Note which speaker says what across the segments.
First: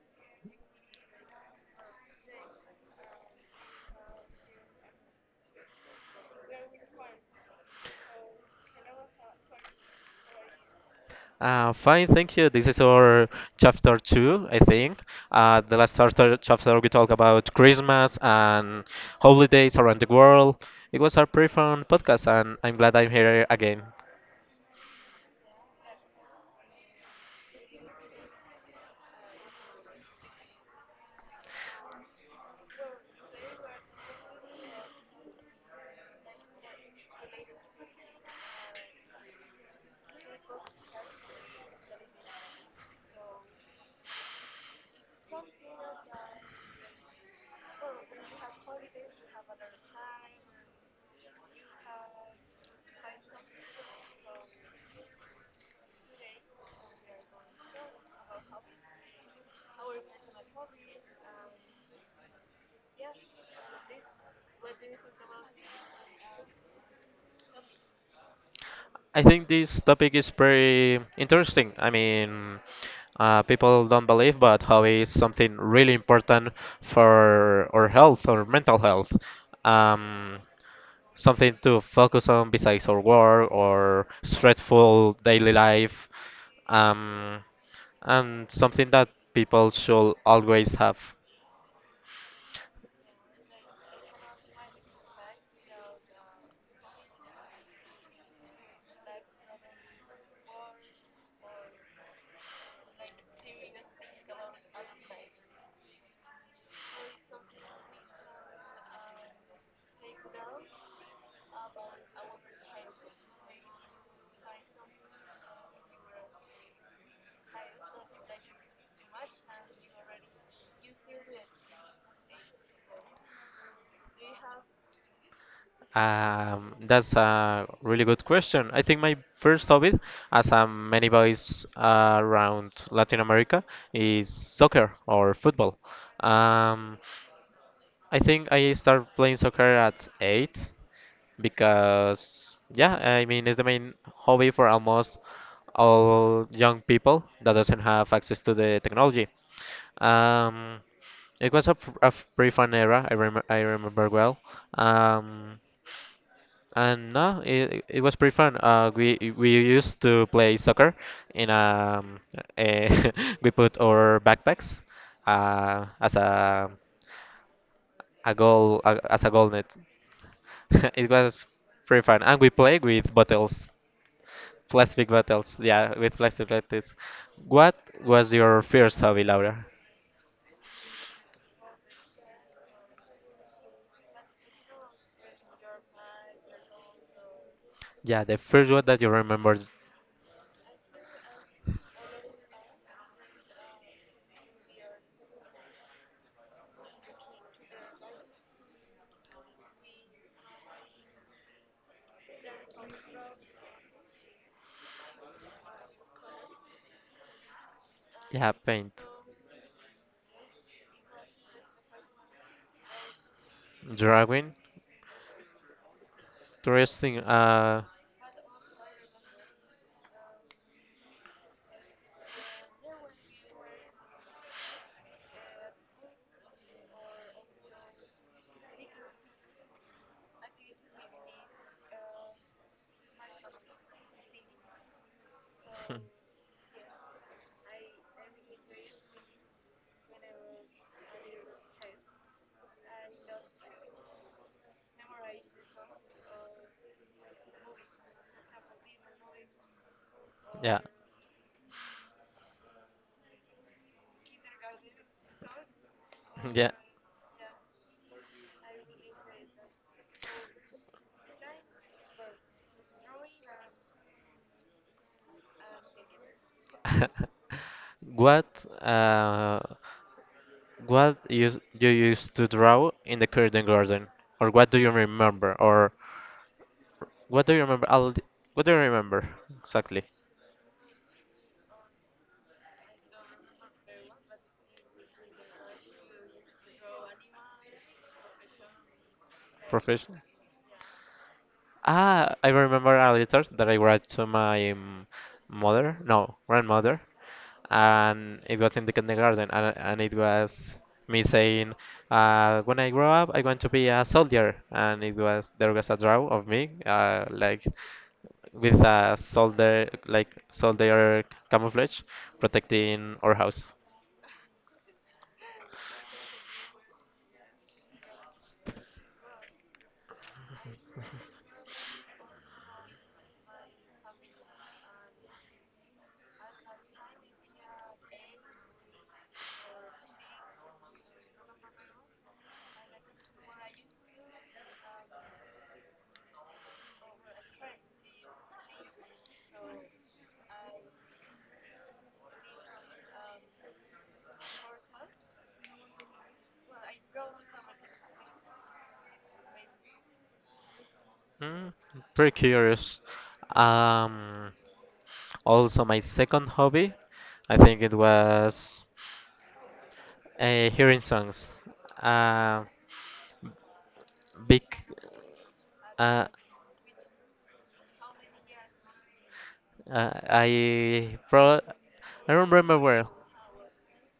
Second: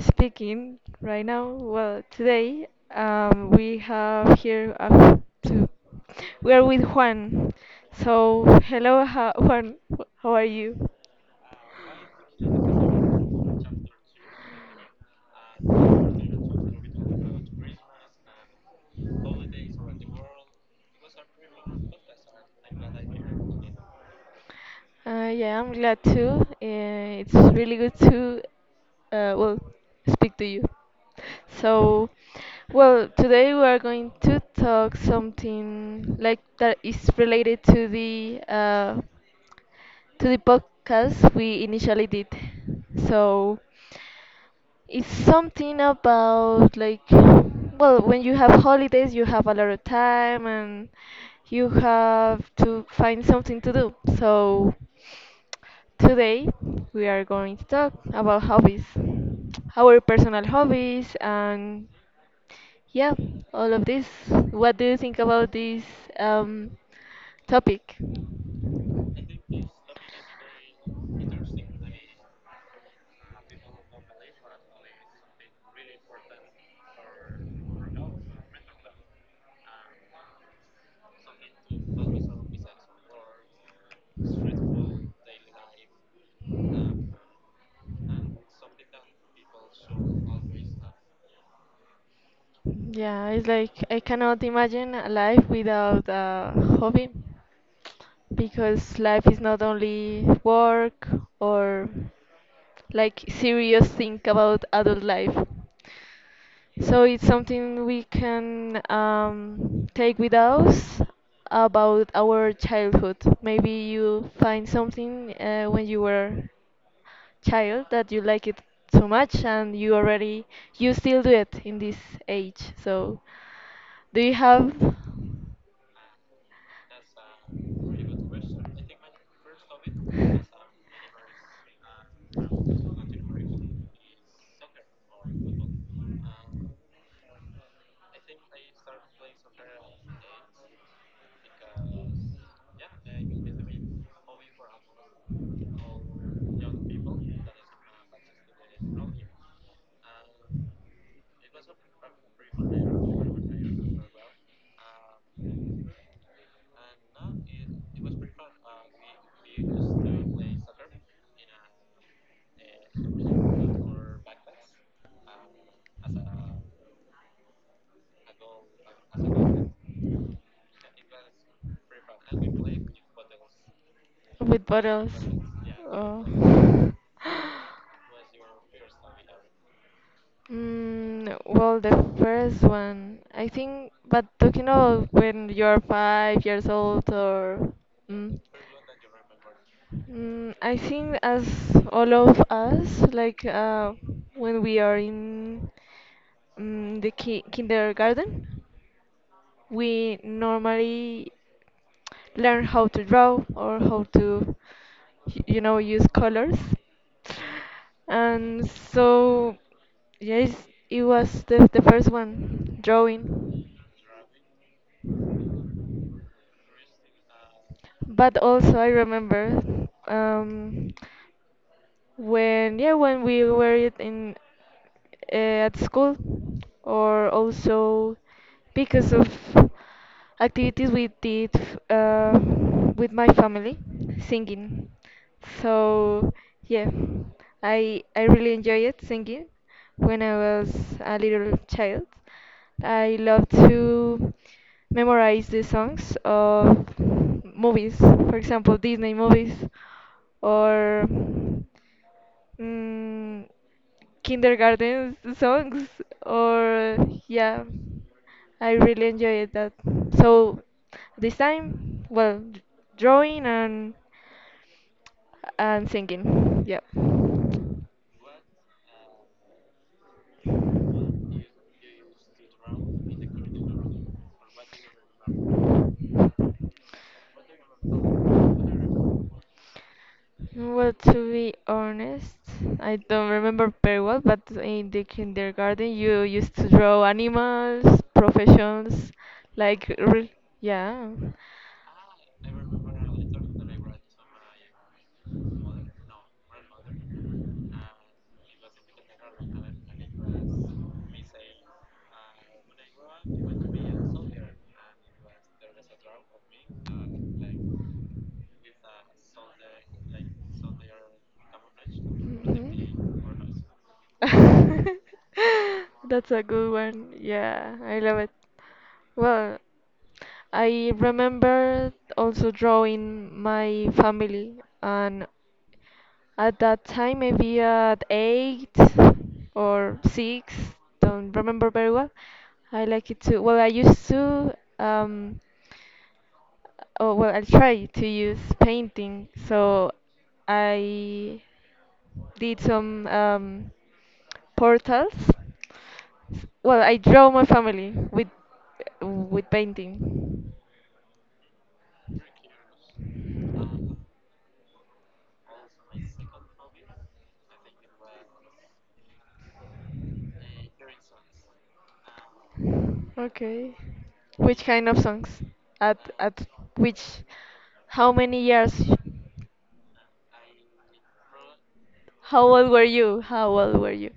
Speaker 1: speaking right now. Well, today we have here a, to we are with Juan. So, hello ha Juan, how are you?
Speaker 2: Fine, thank you. This is our chapter two, I think. The last chapter we talked about Christmas and holidays around the world. It was a pretty fun podcast, and I'm glad I'm here again.
Speaker 1: Yeah, I'm glad too. It's really good to well, speak to you. So, well, today we are going to talk something like that is related to the podcast we initially did. So it's something about like, well, when you have holidays you have a lot of time and you have to find something to do. So today we are going to talk about hobbies. Our personal hobbies, and yeah, all of this. What do you think about this um, topic?
Speaker 2: I think this topic is pretty interesting. I mean, people don't believe, but hobby is something really important for our health, or mental health. Um, Something to focus on besides our work or stressful daily life, um, and something that people should always have.
Speaker 1: Yeah, it's like I cannot imagine a life without a hobby, because life is not only work, or like serious thing about adult life. So it's something we can take with us about our childhood. Maybe you find something when you were child that you like it so much, and you still do it in this age. So do you have
Speaker 2: That's a really good question. I think my first hobby, as many boys around Latin America, is soccer or football. Um, I think I started playing soccer at eight because, yeah, I mean, it's the main hobby for almost all young people that doesn't have access to the technology. Um, it was a pretty fun era. I remember well. Um, and no, it was pretty fun. We used to play soccer. in um, eh, we put our backpacks uh, as a as a goal net. It was pretty fun, and we play with bottles,
Speaker 1: With
Speaker 2: plastic
Speaker 1: bottles.
Speaker 2: bottles. Yeah, with plastic
Speaker 1: Oh.
Speaker 2: bottles. What was your first hobby, Laura?
Speaker 1: Well, the first one, I think, but talking about when you're 5 years old or
Speaker 2: Yeah, the
Speaker 1: mm,
Speaker 2: first one that you remember.
Speaker 1: I think, as all of us, like when we are in the ki kindergarten, we normally learn how to draw or how to use colors,
Speaker 2: Yeah,
Speaker 1: and
Speaker 2: paint,
Speaker 1: so yes. It was the first one, drawing.
Speaker 2: drawing, interesting.
Speaker 1: But also, I remember, when, yeah, when we were it in, at school, or also because of activities we did, uh, with my family, singing. So yeah, I really enjoyed singing when I was a little child. I love to memorize the songs of movies, for example Disney movies,
Speaker 2: Yeah,
Speaker 1: or Mm, kindergarten songs,
Speaker 2: yeah.
Speaker 1: or yeah, I really enjoyed that. So this time, well, drawing, and singing, yeah.
Speaker 2: what uh, what you used to draw in the curtain garden, or what do you remember, or what do you remember? I'll, what do you remember exactly?
Speaker 1: Well, to be honest, I don't remember very well, but in the kindergarten you used to draw animals, professions, like
Speaker 2: Profession?
Speaker 1: yeah.
Speaker 2: Ah, I remember a letter that I wrote to my mother, no, grandmother, and it was in the kindergarten, and it was me saying, when I grow up, I want to be a soldier, and it was there was a draw of me, like with a soldier, like soldier camouflage, protecting our house.
Speaker 1: Mhm. That's a good one. Yeah, I love it. Well, I remember also drawing my family, and at that time, maybe at eight or six, don't remember very well. I like it to, I used to, oh, well, I try to use painting, so I did some portals. Well, I draw my family with painting.
Speaker 2: Mm, pretty curious. Um, Also, my second hobby, I think it was hearing songs. Uh,
Speaker 1: Okay.
Speaker 2: big,
Speaker 1: Which kind of songs? At
Speaker 2: uh,
Speaker 1: at which? How many years?
Speaker 2: I pro I
Speaker 1: How
Speaker 2: don't
Speaker 1: old
Speaker 2: remember
Speaker 1: were
Speaker 2: well.
Speaker 1: you? How old were you?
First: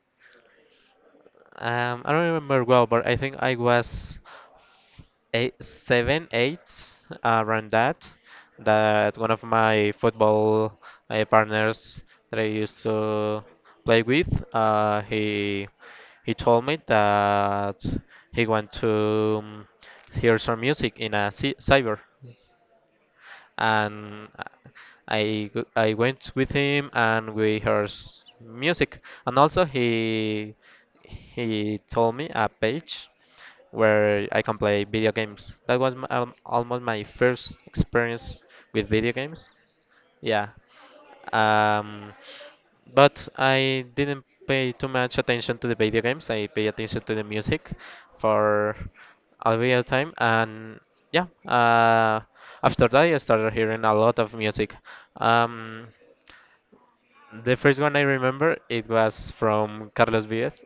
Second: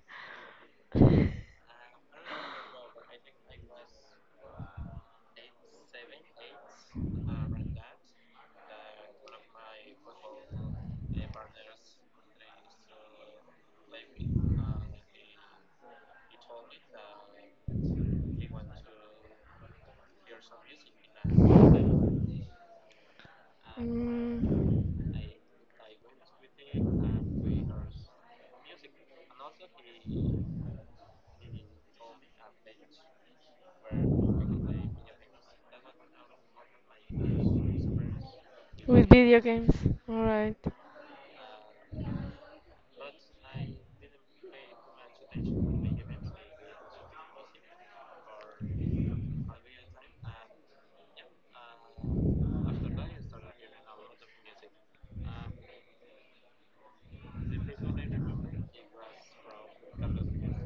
Speaker 2: I don't remember well, but I think I was eight, seven, eight, around that. That one of my football partners that I used to play with, uh, he he told me that he want to hear some music in a cy cyber and
Speaker 1: Mm.
Speaker 2: I went with him and we heard music and also he told me a page where I can play video games. That was almost my first experience with
Speaker 1: With
Speaker 2: video
Speaker 1: video
Speaker 2: games,
Speaker 1: games.
Speaker 2: yeah.
Speaker 1: Alright.
Speaker 2: Um, but I didn't pay too much attention to the video games. I pay attention to the music for a real time, and yeah. After that, I started hearing a lot of music. Um, the first one I remember it was from Carlos Vives.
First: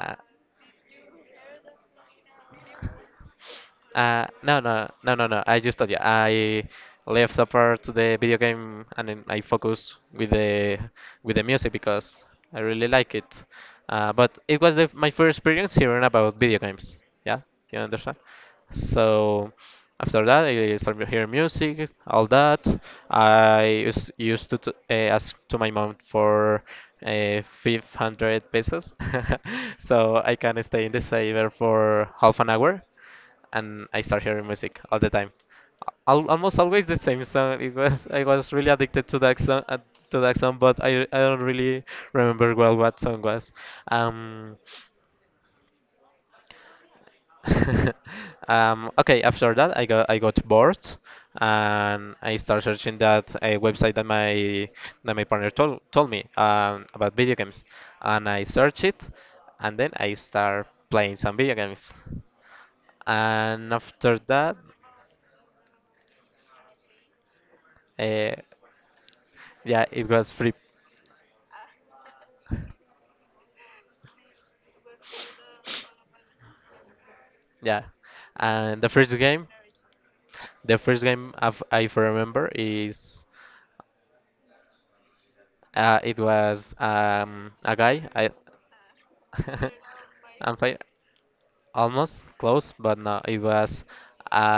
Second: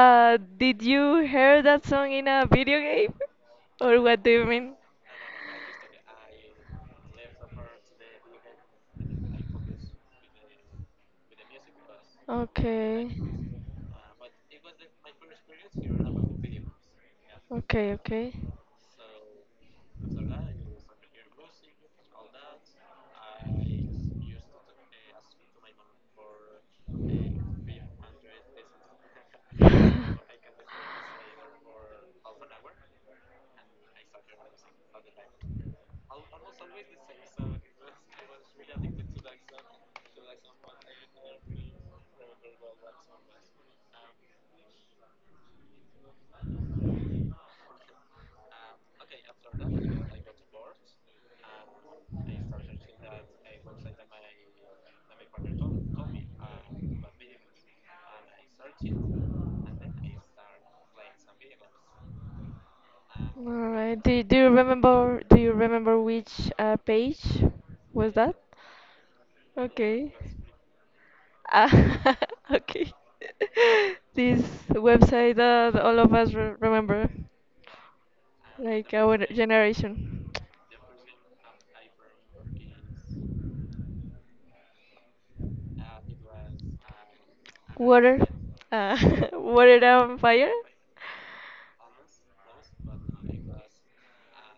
Speaker 2: Uh,
Speaker 1: did you hear that song in a video game? Or what do you
Speaker 2: No,
Speaker 1: mean?
Speaker 2: no, no, no, no. I just told you. I left apart the video game and then I focus with the music because I really
Speaker 1: Okay.
Speaker 2: like it. But it was my first experience hearing about video games. Yeah, you
Speaker 1: Okay,
Speaker 2: understand?
Speaker 1: okay.
Speaker 2: So after that, I started hearing music, all that. I used to ask to my mom for 500 pesos, so I can stay in the saver for half an hour and I start hearing music all the time. Almost always the same song. It was I was really addicted to that song, but I don't really remember well what song was. Um, okay, after that I got bored and I started searching that a website that my that my partner told me about video games, and I searched it, and then I start playing some video games,
Speaker 1: All
Speaker 2: and
Speaker 1: right.
Speaker 2: after
Speaker 1: Do you
Speaker 2: that.
Speaker 1: remember? Do you remember which page was
Speaker 2: Uh,
Speaker 1: that?
Speaker 2: Yeah, it
Speaker 1: Okay.
Speaker 2: was free.
Speaker 1: Ah, okay. This website that all of us re remember.
Speaker 2: Yeah, and
Speaker 1: Like our generation.
Speaker 2: the first game I remember is it was a guy.
Speaker 1: Water.
Speaker 2: I
Speaker 1: Uh, water and fire?
Speaker 2: I'm fine, almost close, but no, it was a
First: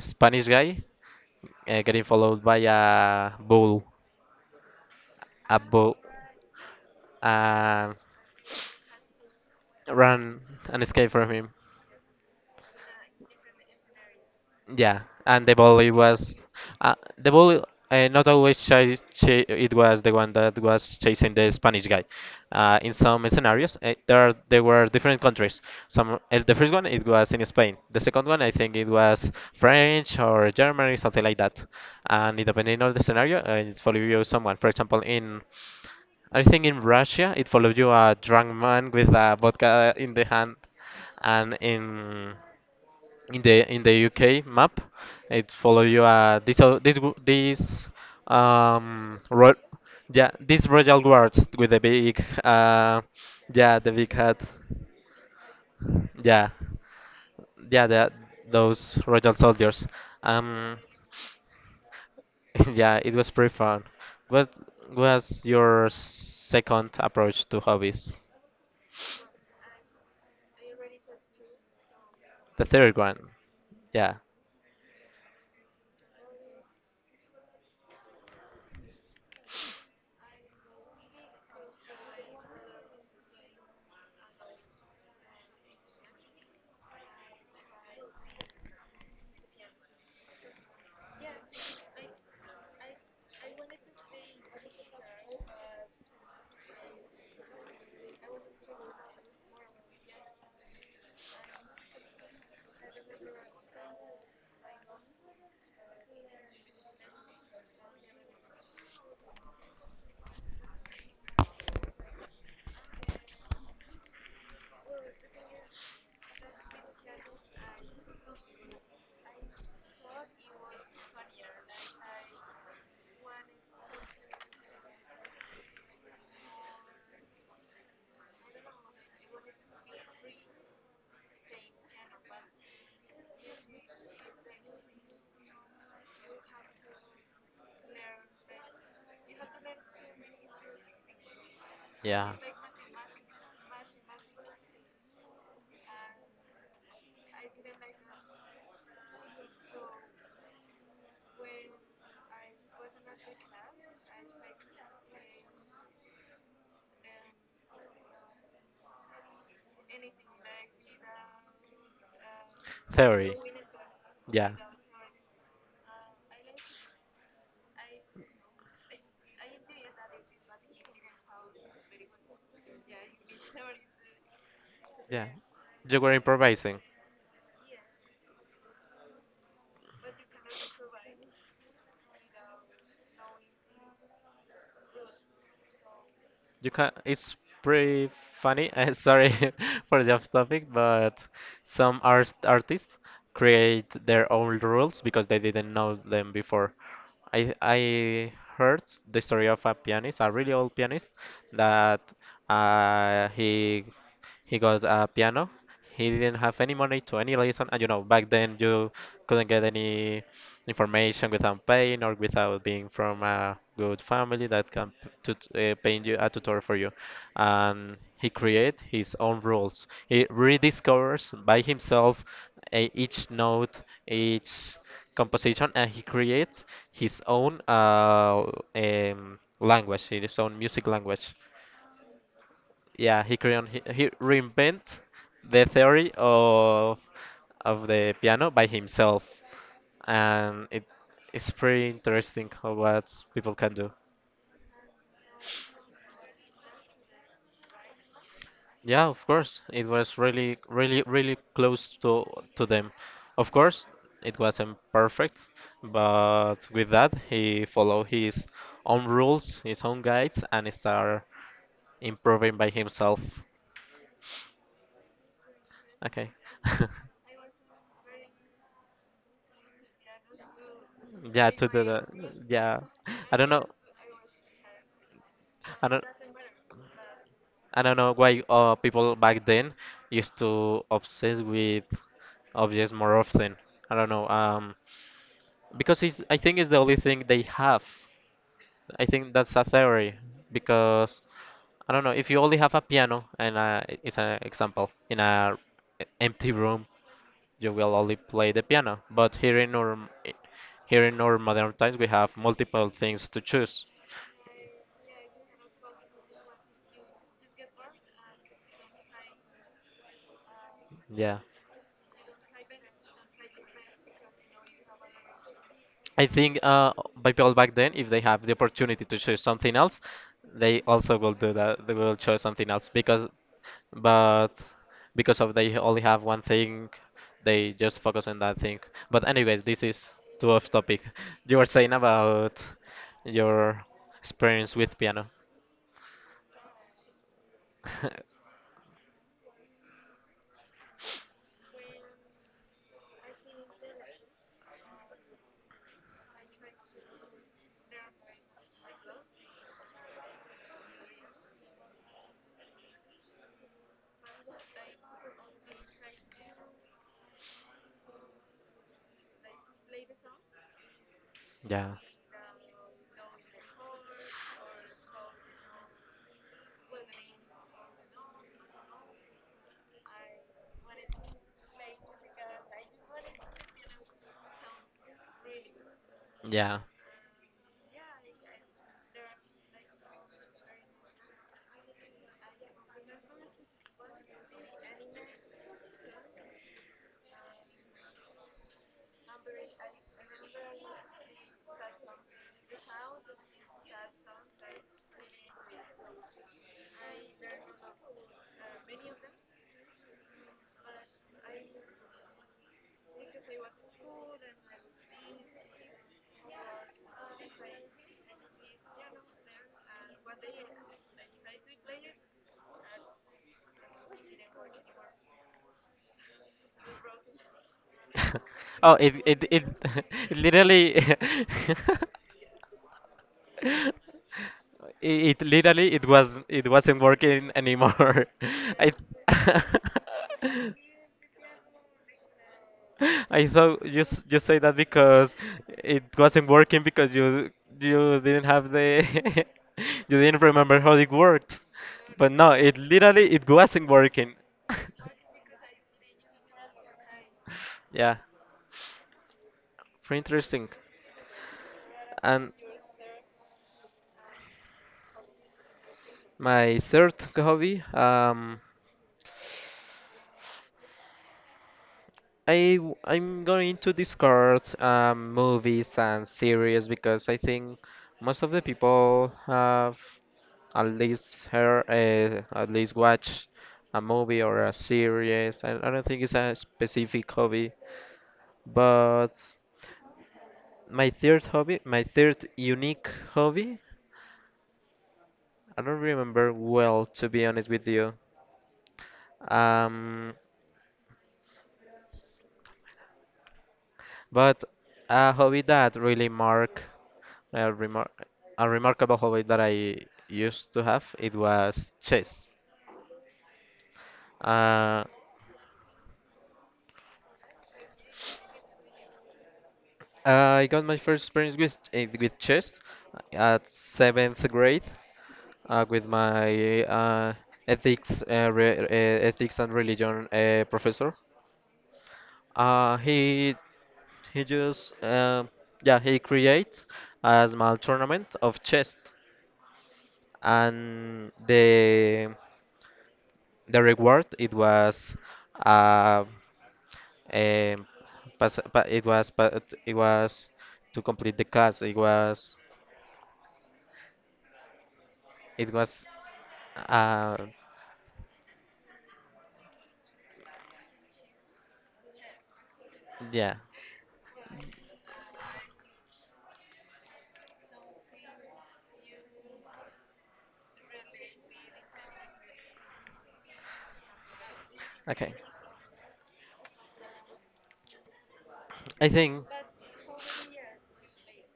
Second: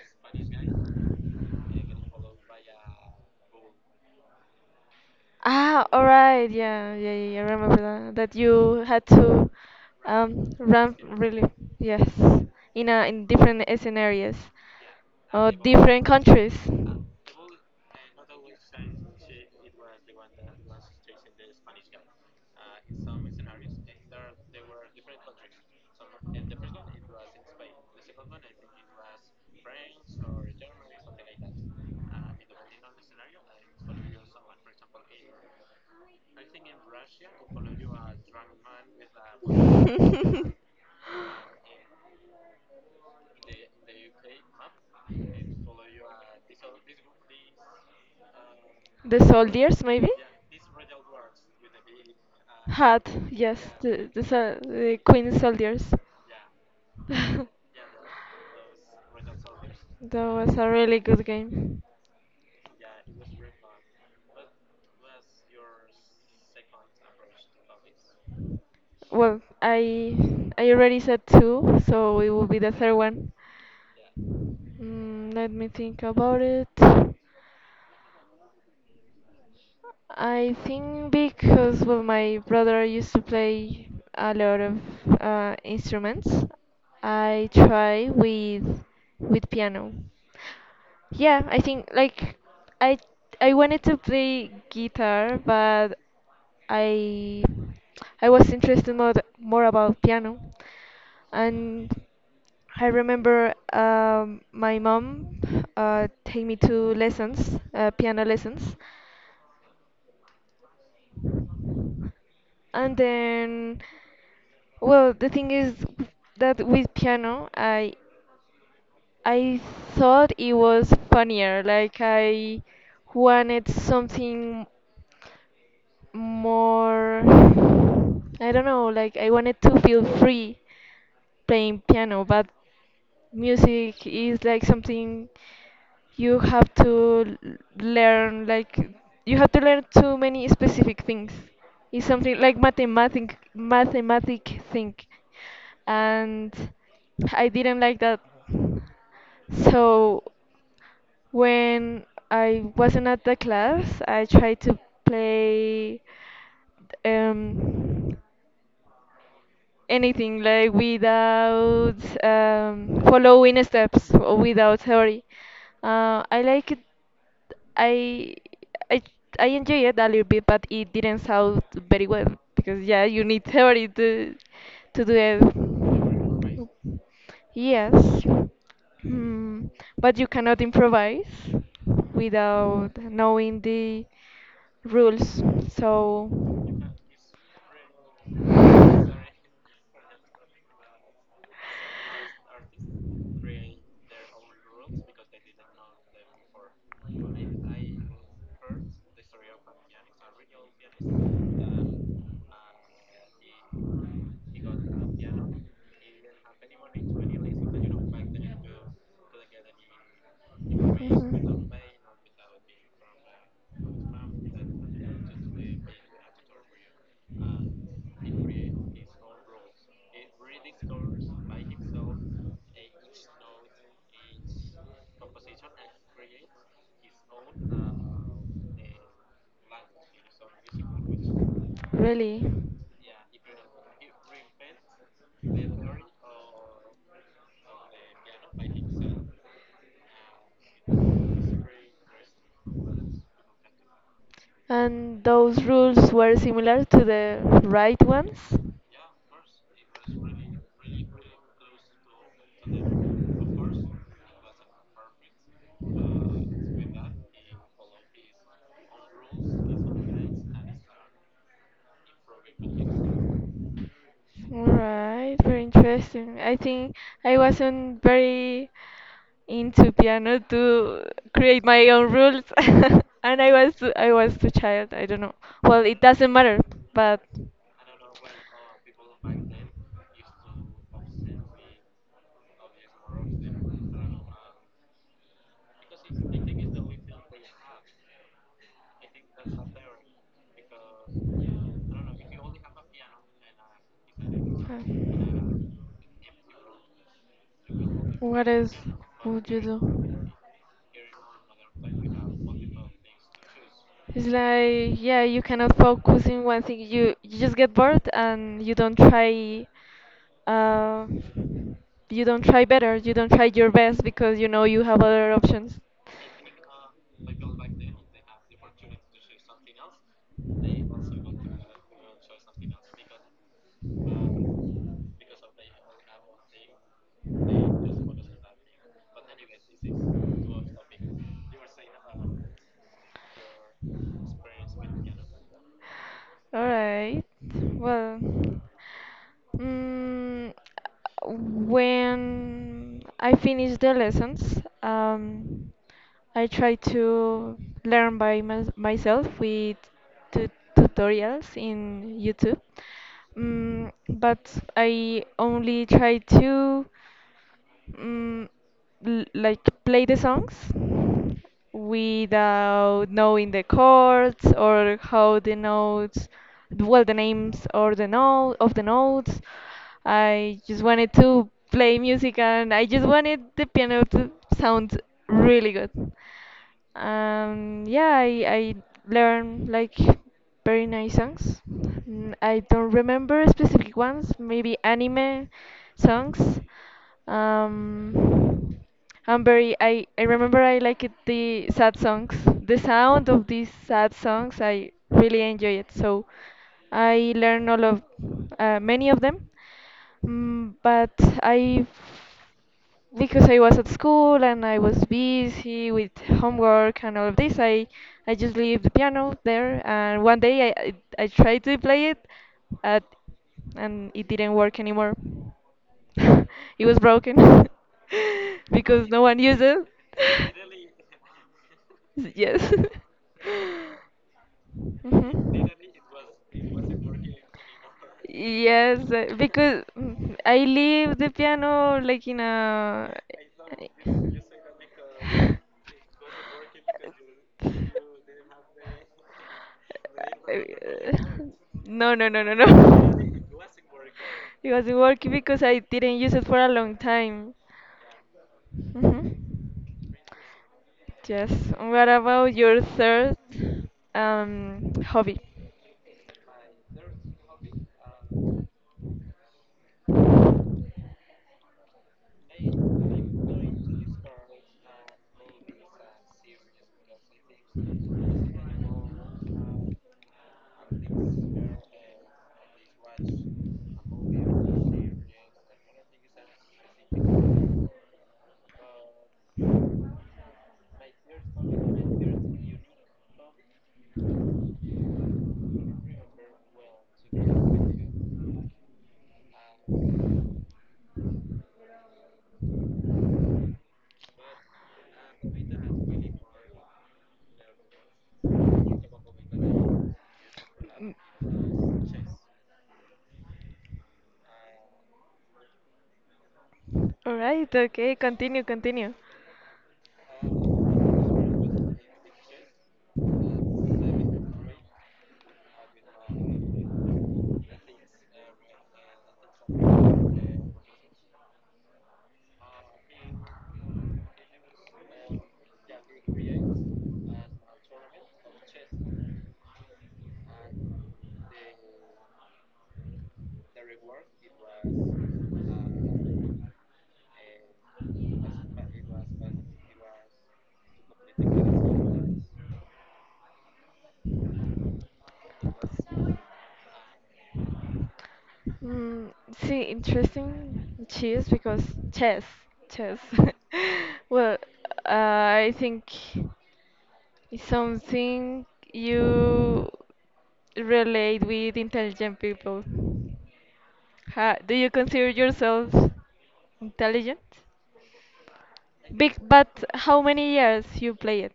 Speaker 2: Spanish guy getting followed by a bull. A
Speaker 1: Ah,
Speaker 2: bull
Speaker 1: alright, yeah, yeah, yeah, yeah, I remember
Speaker 2: uh,
Speaker 1: that. That you had to
Speaker 2: ran and
Speaker 1: run
Speaker 2: escaped from
Speaker 1: really,
Speaker 2: him.
Speaker 1: yes. In different scenarios.
Speaker 2: Yeah, and
Speaker 1: Or different countries.
Speaker 2: the volley not always chase, cha it was the one that was chasing the Spanish guy. In some scenarios, there were different countries. Some The first one it was in Spain. The second one I think it was French or Germany, something like that. And it depending on the scenario, it follow you someone. For example, in I think in Russia it followed you a drunk man with a vodka in the hand, and in the UK map, it follow you. This o- this w- this
Speaker 1: The
Speaker 2: ro
Speaker 1: soldiers, maybe?
Speaker 2: Yeah, these royal guards with the big,
Speaker 1: Had, yes,
Speaker 2: yeah, the
Speaker 1: the,
Speaker 2: big
Speaker 1: the,
Speaker 2: hat.
Speaker 1: sol- the queen soldiers.
Speaker 2: Yeah,
Speaker 1: That
Speaker 2: yeah, those royal soldiers.
Speaker 1: was a
Speaker 2: um
Speaker 1: really good game.
Speaker 2: yeah, it was pretty fun. What was your second approach to hobbies?
Speaker 1: Well, I already said two, so it will be
Speaker 2: The
Speaker 1: the third
Speaker 2: third one.
Speaker 1: one.
Speaker 2: Yeah,
Speaker 1: Let me think about it. I think, because, well, my brother used to play a lot of instruments. I try with piano. Yeah, I think, like, I I wanted to play guitar, but I I was interested more about piano. And I remember, my mom take me to lessons, piano lessons. And then, well, the thing is that with piano, I thought it was funnier. Like, I wanted something more. I don't know. Like, I wanted to feel free playing piano, but music is like something you have to learn. Like, you have to learn too many specific things. It's
Speaker 2: yeah.
Speaker 1: something like mathematic thing, and I didn't like that. So when I wasn't at the class, I tried to play um anything, like, without
Speaker 2: Theory.
Speaker 1: following steps or
Speaker 2: Yeah.
Speaker 1: without theory. I like it I I I enjoy it a little bit, but it didn't sound very well, because, yeah, you need theory to do
Speaker 2: Yeah. You were
Speaker 1: it.
Speaker 2: improvising.
Speaker 1: Yes. Hmm. But you cannot improvise without knowing the rules. So,
Speaker 2: You can. It's pretty funny. Sorry for the off topic, but some artists create their own rules because they didn't know them before. I heard the story of a pianist, a really old pianist, that uh, he he got a piano. He didn't have any money to any lesson, and you know back then you couldn't get any information without
Speaker 1: Mhm.
Speaker 2: paying or without being from a good family that can p- to paying you a tutor for you. And he create his own rules. He rediscovers by himself each note, each composition, and he creates his own language, his own music language.
Speaker 1: Really?
Speaker 2: Yeah, he reinvent the theory of the piano by himself, and it's pretty interesting how what people can do.
Speaker 1: And those rules were similar to the right ones?
Speaker 2: Yeah, of course it was really, really, really close to them.
Speaker 1: All
Speaker 2: Of course it wasn't perfect, but with that he followed his own rules, his own guides, and start improving by himself.
Speaker 1: right, very
Speaker 2: Okay.
Speaker 1: interesting. I think I wasn't very into piano to
Speaker 2: Yeah,
Speaker 1: create
Speaker 2: to do
Speaker 1: my
Speaker 2: that.
Speaker 1: own rules,
Speaker 2: Yeah, I
Speaker 1: and
Speaker 2: don't
Speaker 1: I
Speaker 2: know.
Speaker 1: was I was too child. I don't know. Well,
Speaker 2: I
Speaker 1: it
Speaker 2: don't.
Speaker 1: doesn't matter, but
Speaker 2: I don't know why people
Speaker 1: Okay.
Speaker 2: back then used to obsess with objects more often. I don't know. Because I think it's the only thing they have. I think that's a theory because I don't know if you only have a piano and it's an example in a empty room, you will only
Speaker 1: What
Speaker 2: play the
Speaker 1: else
Speaker 2: piano. But
Speaker 1: would you do?
Speaker 2: here in our modern times, we have multiple things to choose.
Speaker 1: It's like, yeah, you cannot focus in one thing. You just get bored and you don't try. Uh,
Speaker 2: Yeah.
Speaker 1: you don't try better you don't try your best, because you know you have other options.
Speaker 2: I think by people back then, if they have the opportunity to choose something else, they also will do that. They will choose something else but because of they only have one thing, they just focus on that thing. But anyways, this is too off topic. You were saying about your experience with piano.
Speaker 1: All right, well, Mm, when I finish the lessons, I try to learn by myself with tu tutorials in YouTube. But I only try to mm, l like play the songs
Speaker 2: Yeah,
Speaker 1: without knowing the chords or how the notes, well, the names or the note of the notes. I just wanted to play music, and I just wanted the piano to sound really good.
Speaker 2: yeah.
Speaker 1: Yeah, I learned like very nice songs. I don't remember specific ones, maybe anime songs. Um, I remember I like it, the sad songs. The sound of these sad songs, I really enjoy it. So I learn all of many of them. But I, because I was at school and I was busy with homework and all of this, I just leave the piano there. And one day, I tried to play it, at, and it didn't work anymore. It was broken,
Speaker 2: Oh,
Speaker 1: because no one used it.
Speaker 2: it literally.
Speaker 1: Yes.
Speaker 2: It
Speaker 1: Mhm.
Speaker 2: literally it wasn't working anymore. I
Speaker 1: Yes, because I leave the piano like in a.
Speaker 2: I thought you say that because it wasn't working because you didn't have the you didn't remember how it worked.
Speaker 1: No,
Speaker 2: But
Speaker 1: no,
Speaker 2: no,
Speaker 1: no, no, no.
Speaker 2: it literally it wasn't working.
Speaker 1: It wasn't working because I didn't use it for a long time.
Speaker 2: Yeah,
Speaker 1: Hmm.
Speaker 2: pretty interesting.
Speaker 1: Yes. What about
Speaker 2: And
Speaker 1: your third hobby?
Speaker 2: my third hobby, I'm going to discard movies and series because I think most of the people have at least heard, at least watch a movie or a series. I don't think it's a specific hobby, but my third unique hobby, I don't remember well to be honest with you. Um, But a hobby that really mark a, remar- a remarkable hobby that I used to have it was chess. Uh,
Speaker 1: All right, okay, continue, continue.
Speaker 2: I got my first experience with chess at seventh grade with my ethics uh, re uh, ethics and religion professor. Uh, he he just yeah, he creates a small tournament of chess, and the reward it was uh, um, pas- pa- it was pa- it was to complete the class. It was uh,
Speaker 1: Mm, See, interesting cheese because chess, chess.
Speaker 2: yeah.
Speaker 1: Well, I think it's something you relate with intelligent people. Ha, do you consider
Speaker 2: Okay,
Speaker 1: yourself intelligent?
Speaker 2: I
Speaker 1: Big,
Speaker 2: think
Speaker 1: but how many years you play it?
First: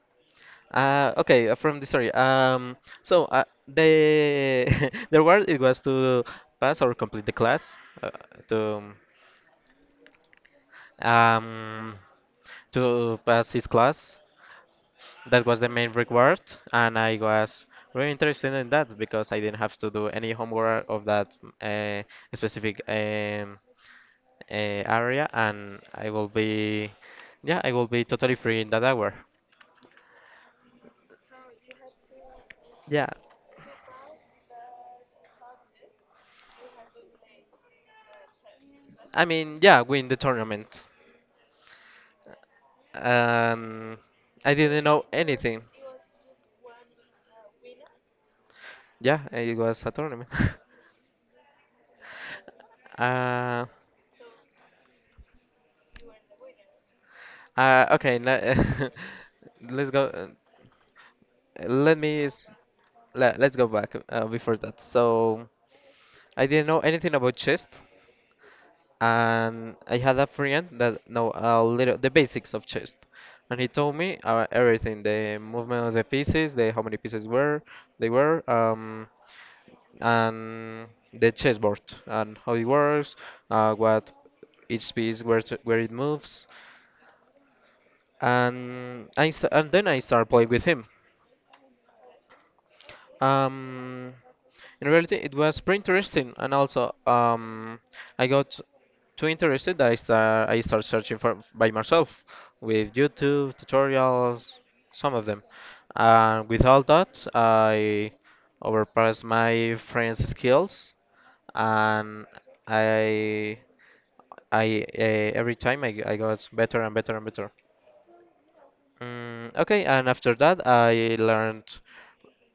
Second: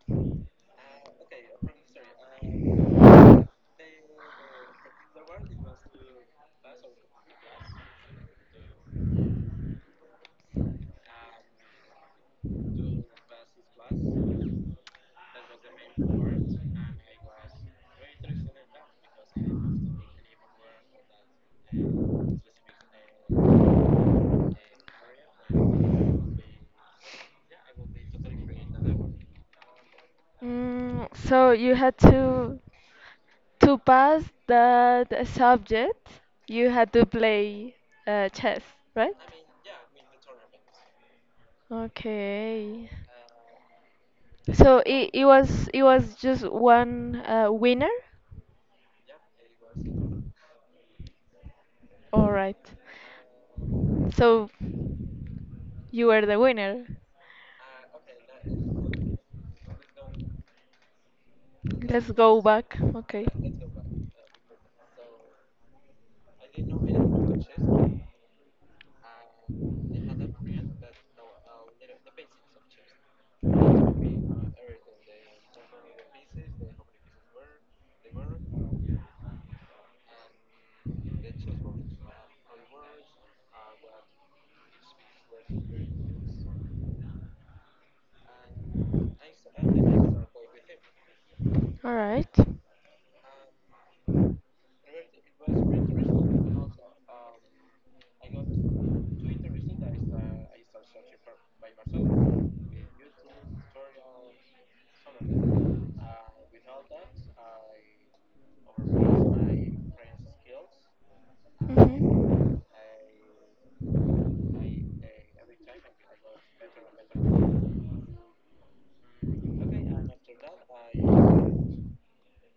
Speaker 2: okay, from the story. The the reward it was to pass or complete the class uh, to um to pass his class. That was the main reward, and I was really interested in that because I didn't have to do any homework of that uh, specific area, and I will be yeah I will be totally free in that hour.
Speaker 1: So you had
Speaker 2: yeah
Speaker 1: to pass that subject, you had to play chess, right?
Speaker 2: i mean yeah win the tournament.
Speaker 1: Okay.
Speaker 2: um, I
Speaker 1: So
Speaker 2: didn't know
Speaker 1: it, it
Speaker 2: anything.
Speaker 1: was it was just one winner.
Speaker 2: Yeah, it was a tournament.
Speaker 1: All right.
Speaker 2: uh,
Speaker 1: So you were the winner.
Speaker 2: uh, okay now- let's go let
Speaker 1: Let's
Speaker 2: me
Speaker 1: go
Speaker 2: s-
Speaker 1: back. Okay.
Speaker 2: let, let's go back before that. So I didn't know anything about chess, and I had a friend that know a little the basics of chess, and he told me everything: the movement of the pieces, the how many pieces were they were, and the chessboard and how it works, what each piece where it moves, and then I started playing with him.
Speaker 1: All right.
Speaker 2: Um, in reality, it was pretty interesting, and also I got too interested that I start searching for by myself with YouTube tutorials, some of them. And with all that, I overpassed my friends' skills, and
Speaker 1: Mhm.
Speaker 2: I I every time I got better and better and better. Okay, and after that, I learned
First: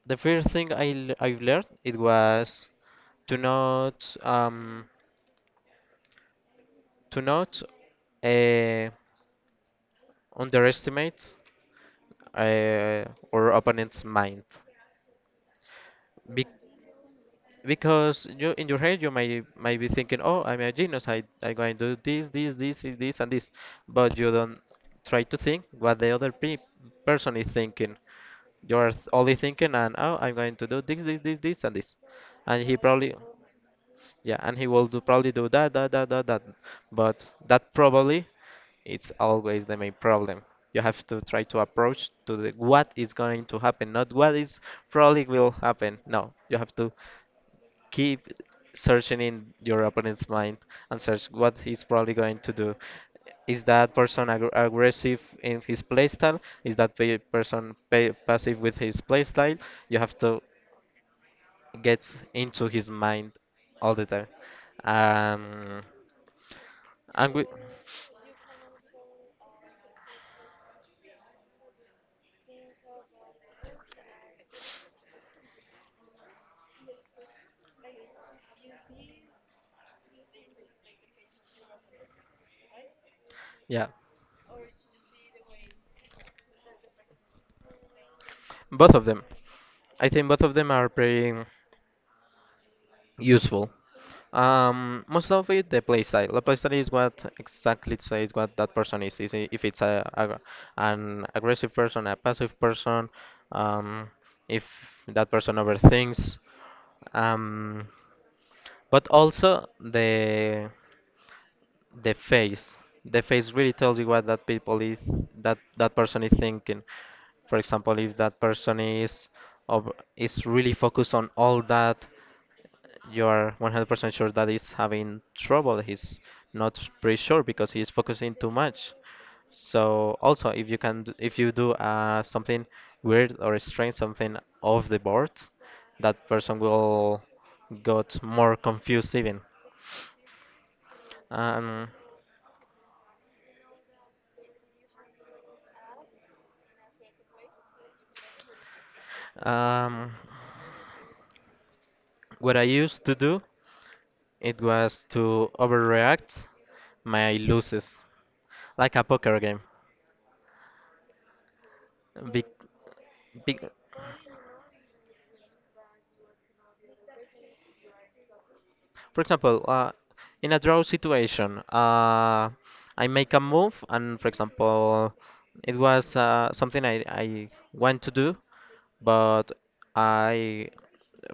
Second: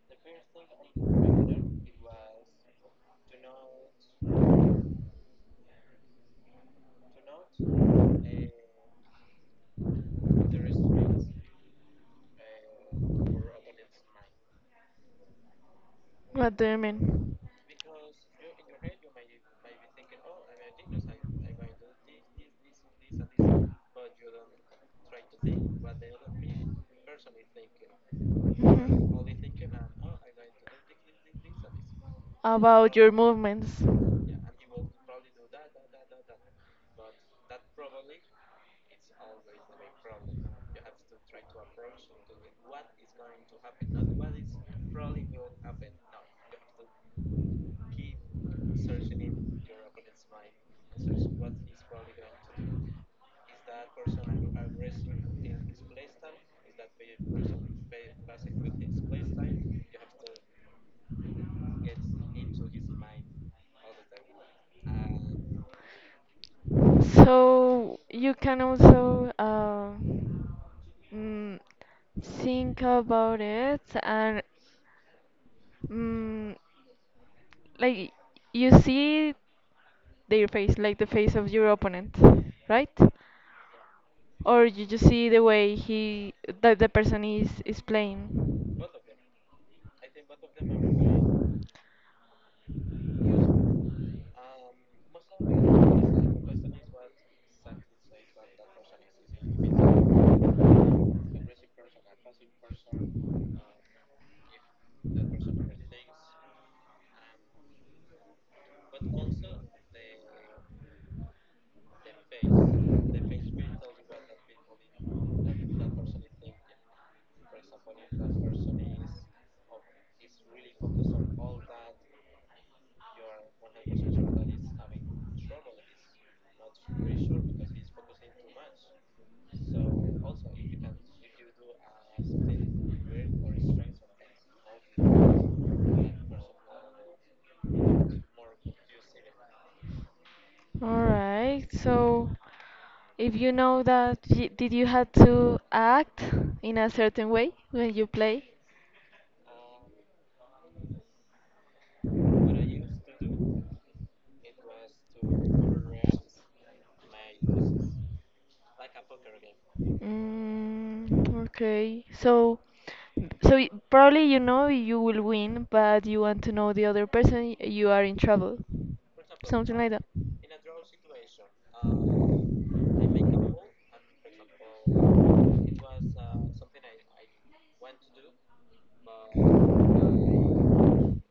Speaker 2: the first thing I've learned, it was to not um to not uh, underestimate uh, or opponent's mind.
Speaker 1: What do you mean?
Speaker 2: Because you, in your head, you may might be thinking, "Oh, I'm a genius. I'm going to do this, this, this, and this, and this," but you don't try to think what the other pe person is thinking. You are only thinking,
Speaker 1: Mhm.
Speaker 2: and, oh, I'm going to do this, this, this, this, and this, and he
Speaker 1: About
Speaker 2: probably,
Speaker 1: your movements.
Speaker 2: yeah, and he will do probably do that, that, that, that, that. But that probably it's always the main problem. You have to try to approach to the what is going to happen, not what is probably will happen. No, you have to keep searching in your opponent's mind and search what he's probably going to do. Is that person aggressive in his playstyle? Is that pe person pa passive with his playstyle? You have to get into his mind all the time. Um, and we,
Speaker 1: So you can also mm, think about it, and mm, like, you see their face, like the face of your opponent, right?
Speaker 2: yeah,
Speaker 1: Or you just see the way he that the person is playing.
Speaker 2: both of them. I think both of them are pretty useful. Most of it, the playstyle. The playstyle is what exactly says what that person is. If it's a an aggressive person, a passive person, um, if that person overthinks. Um, but also the face. The face really tells you what that people is, that that person is thinking. For example, if that person is of is really focused on all that, you are 100% sure that he's having trouble. He's not pretty sure because he's focusing too much. So also, if you can, if you do something weird or strange, something off the board, that person will got more confused even.
Speaker 1: All right.
Speaker 2: Um,
Speaker 1: So, if you know that, y did you have to act in a certain way when you play?
Speaker 2: um, what I used to do, it was to overreact my losses, like a poker game.
Speaker 1: Okay.
Speaker 2: Be,
Speaker 1: So,
Speaker 2: be,
Speaker 1: probably you know you will win, but you want to know the other person, you are in trouble.
Speaker 2: For example,
Speaker 1: Something like that.
Speaker 2: in a draw situation, I make a move, and for example, it was something I want to do, but I,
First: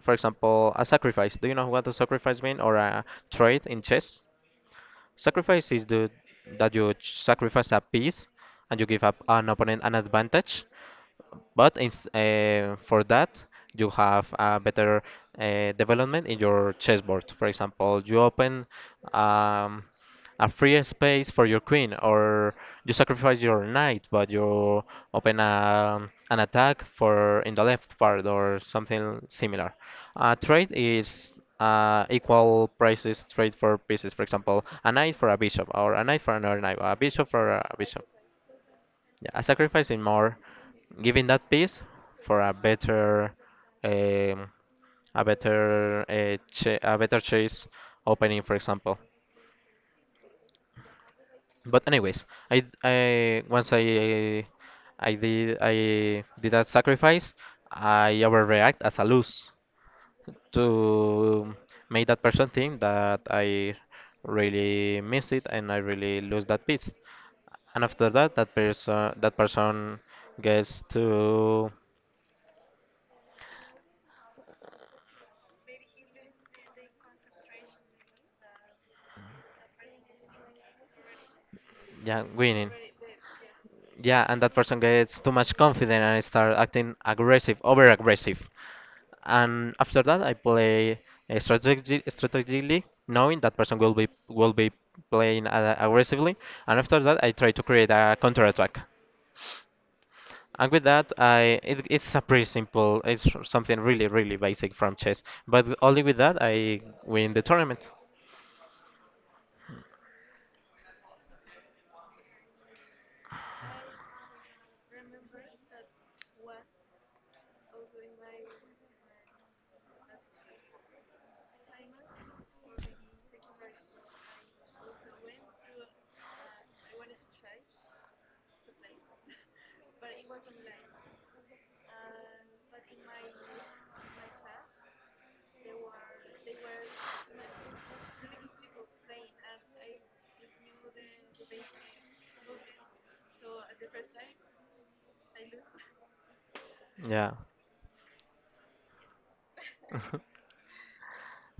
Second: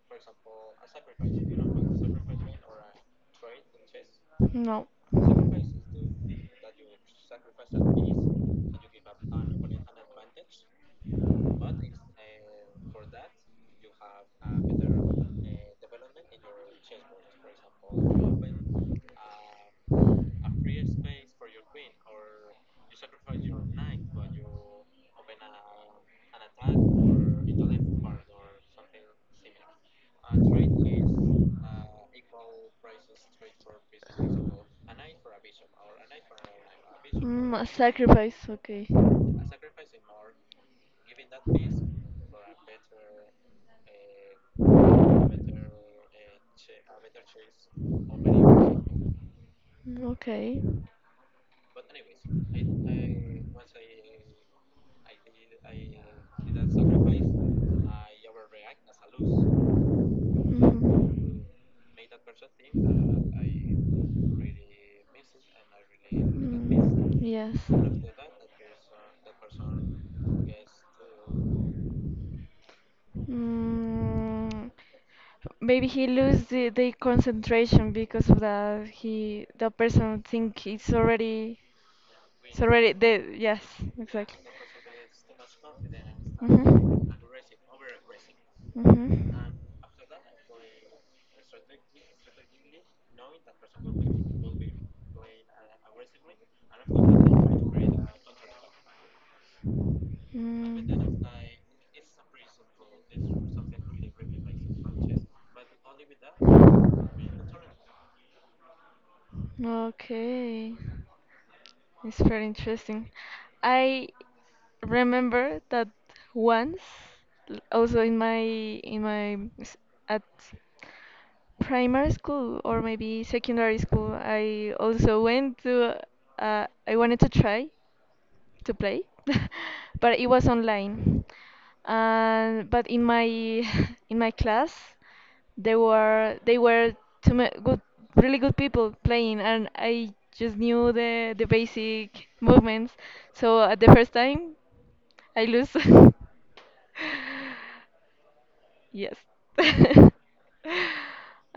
Speaker 2: for example, a sacrifice. Do you know what a sacrifice mean, or a trade in chess?
Speaker 1: No.
Speaker 2: Sacrifice is the that you sacrifice a piece and you give up an opponent an advantage. But for that, you have a better development in your chessboard. For example, you open um, a free space for your queen, or you sacrifice your knight, but you open an attack for in the left part or something similar. A trade is equal prices trade for pieces. For example, a knight for a bishop, or a knight for another knight, a bishop for
Speaker 1: A
Speaker 2: a bishop.
Speaker 1: sacrifice. Okay.
Speaker 2: Yeah, a sacrifice in more, giving that piece for a um, a better, a better chase opening, for example.
Speaker 1: Okay.
Speaker 2: But anyways, I once I did that sacrifice. I overreact as a lose to make
Speaker 1: Mhm.
Speaker 2: that person think that I
Speaker 1: Mm.
Speaker 2: really miss it and I really lose that piece.
Speaker 1: Yes.
Speaker 2: And after that, that person gets to
Speaker 1: Mm, maybe he lose the concentration because of that. He the person think
Speaker 2: yeah
Speaker 1: it's
Speaker 2: winning.
Speaker 1: already the yes
Speaker 2: Yeah,
Speaker 1: exactly.
Speaker 2: and that person gets too much confident and start acting
Speaker 1: Mhm.
Speaker 2: aggressive, over aggressive.
Speaker 1: Mhm.
Speaker 2: And after that, I play strategically, knowing that person will be playing aggressively. And after that, I try to create a counter attack. And with that,
Speaker 1: Mm.
Speaker 2: I it, it's a pretty simple. It's something really, really basic from chess. But only with that, I win the tournament.
Speaker 1: Okay, it's very interesting. I remember that once, also in my at primary school, or maybe secondary school, I also went to, I wanted to try to play, but it was online. And but in my in my class, there were they were too good, really good people playing, and I just knew the basic movements, so at the first time, I lose.
Speaker 2: Yeah.
Speaker 1: Yes.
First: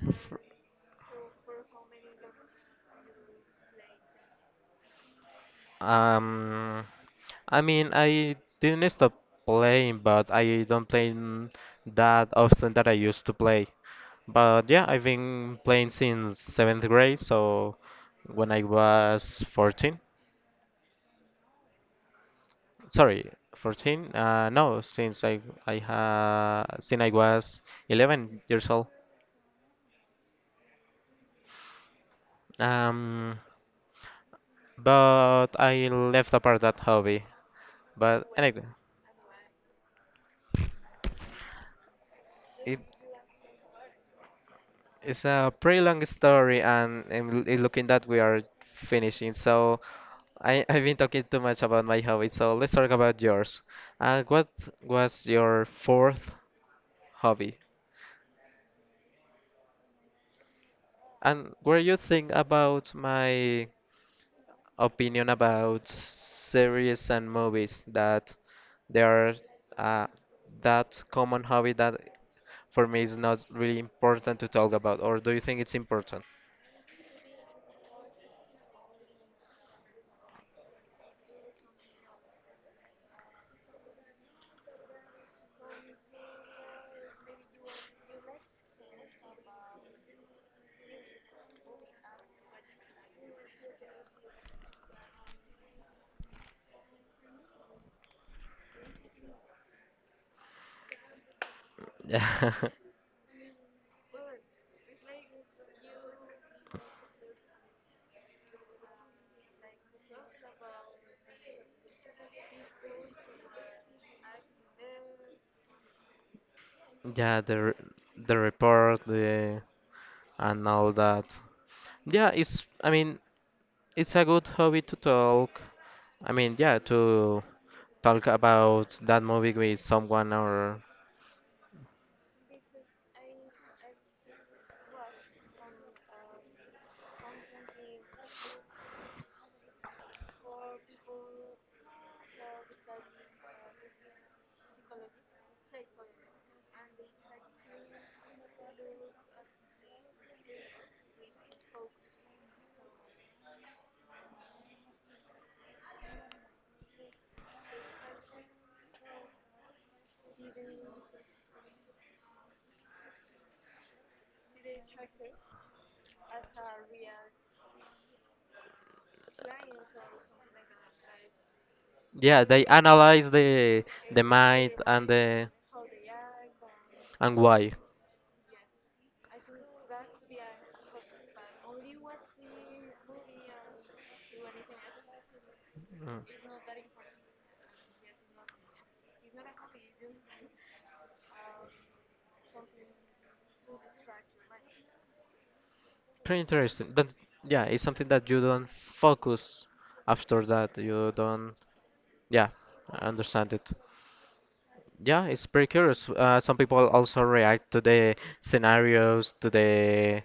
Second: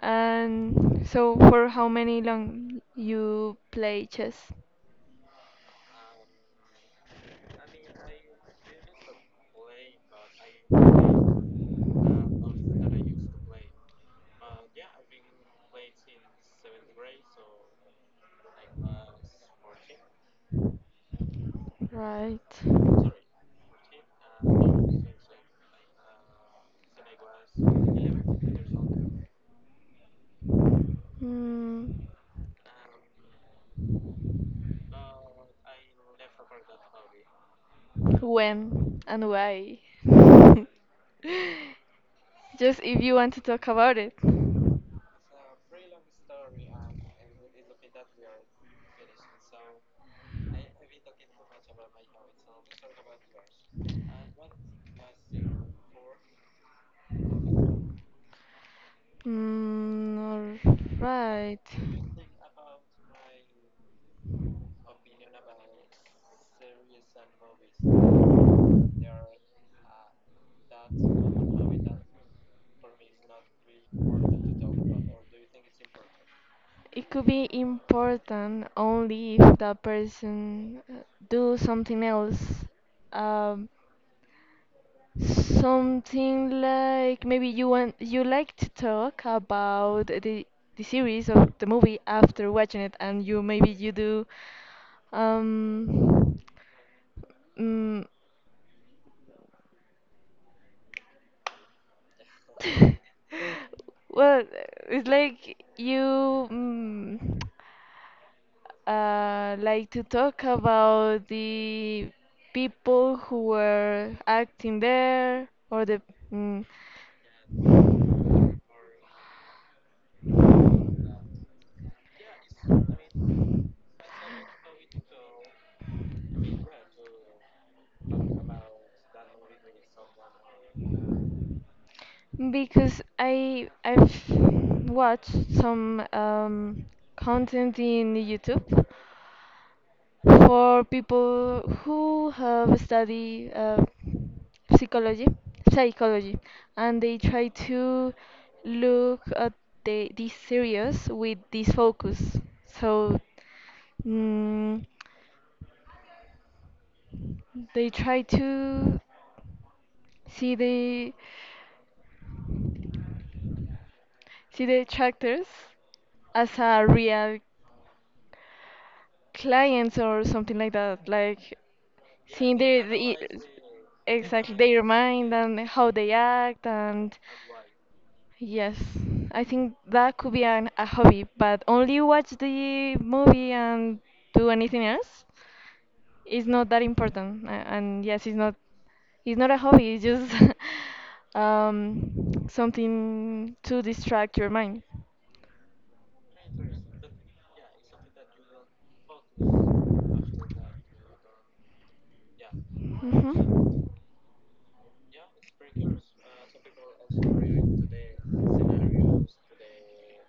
Speaker 1: And so, for how many long you play chess?
Speaker 2: Um, I didn't stop playing, but I don't play that often that I used to play. But yeah, I've been playing since seventh grade, so when I was 14.
Speaker 1: Right.
Speaker 2: Sorry, 14? No, since I was 11 years old.
Speaker 1: Mm,
Speaker 2: Um, but I left apart that hobby. But anyway,
Speaker 1: when and why? Just
Speaker 2: it
Speaker 1: if you want to talk about it.
Speaker 2: it's a pretty long story, and I'm looking that we are finishing. So I I've been talking too much about my hobby. So let's talk about yours. And what was your fourth hobby?
Speaker 1: All right.
Speaker 2: And were you think about my opinion about series and movies that there are uh, that common hobby that for me is not really important to talk about, or do you think it's important?
Speaker 1: It could be important only if that person do something else. Um, something like, maybe you like to talk about the series of the movie after watching it, and you maybe you do um mm,
Speaker 2: Yeah,
Speaker 1: well, it's like you. Mm, like to talk about the people who were acting there, or the mm,
Speaker 2: yeah, the the report, the and all that. Yeah, it's I mean it's a good hobby to talk. I mean, yeah, to talk about that movie with someone or
Speaker 1: because I've watched some content in YouTube for people who have studied psychology psychology and they try to look at these series with this focus. So mm, they try to see the see the characters as a real clients, or something like that, like
Speaker 2: yeah,
Speaker 1: seeing
Speaker 2: they analyze the
Speaker 1: exactly
Speaker 2: mind
Speaker 1: their
Speaker 2: and
Speaker 1: mind
Speaker 2: the
Speaker 1: and how they act. And
Speaker 2: and why.
Speaker 1: yes, I think that could be a hobby, but only watch the movie and do anything else
Speaker 2: Mm.
Speaker 1: is not that important. And yes, it's not a hobby, it's just something to distract your mind.
Speaker 2: Pretty interesting. That yeah, it's something that you don't focus after that. You don't yeah, I
Speaker 1: Mhm.
Speaker 2: understand it. Yeah, it's pretty curious. Some people also react to the scenarios, to the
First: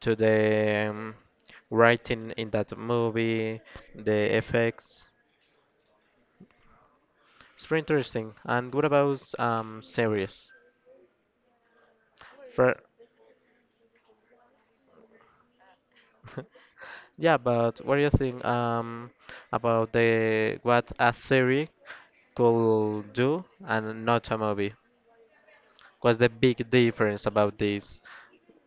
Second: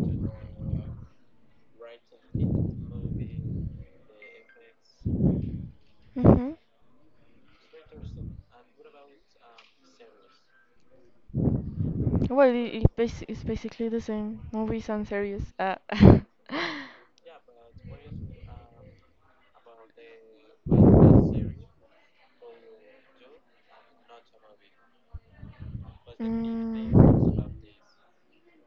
Speaker 2: to the um, writing in that movie, the effects.
Speaker 1: Mhm.
Speaker 2: It's pretty interesting. And what about series?
Speaker 1: Well, it,
Speaker 2: For
Speaker 1: it basi- it's basically the same, movies and series.
Speaker 2: yeah, but what do you think about the what a series could do and not a movie? What's the big
Speaker 1: Mm,
Speaker 2: difference about this?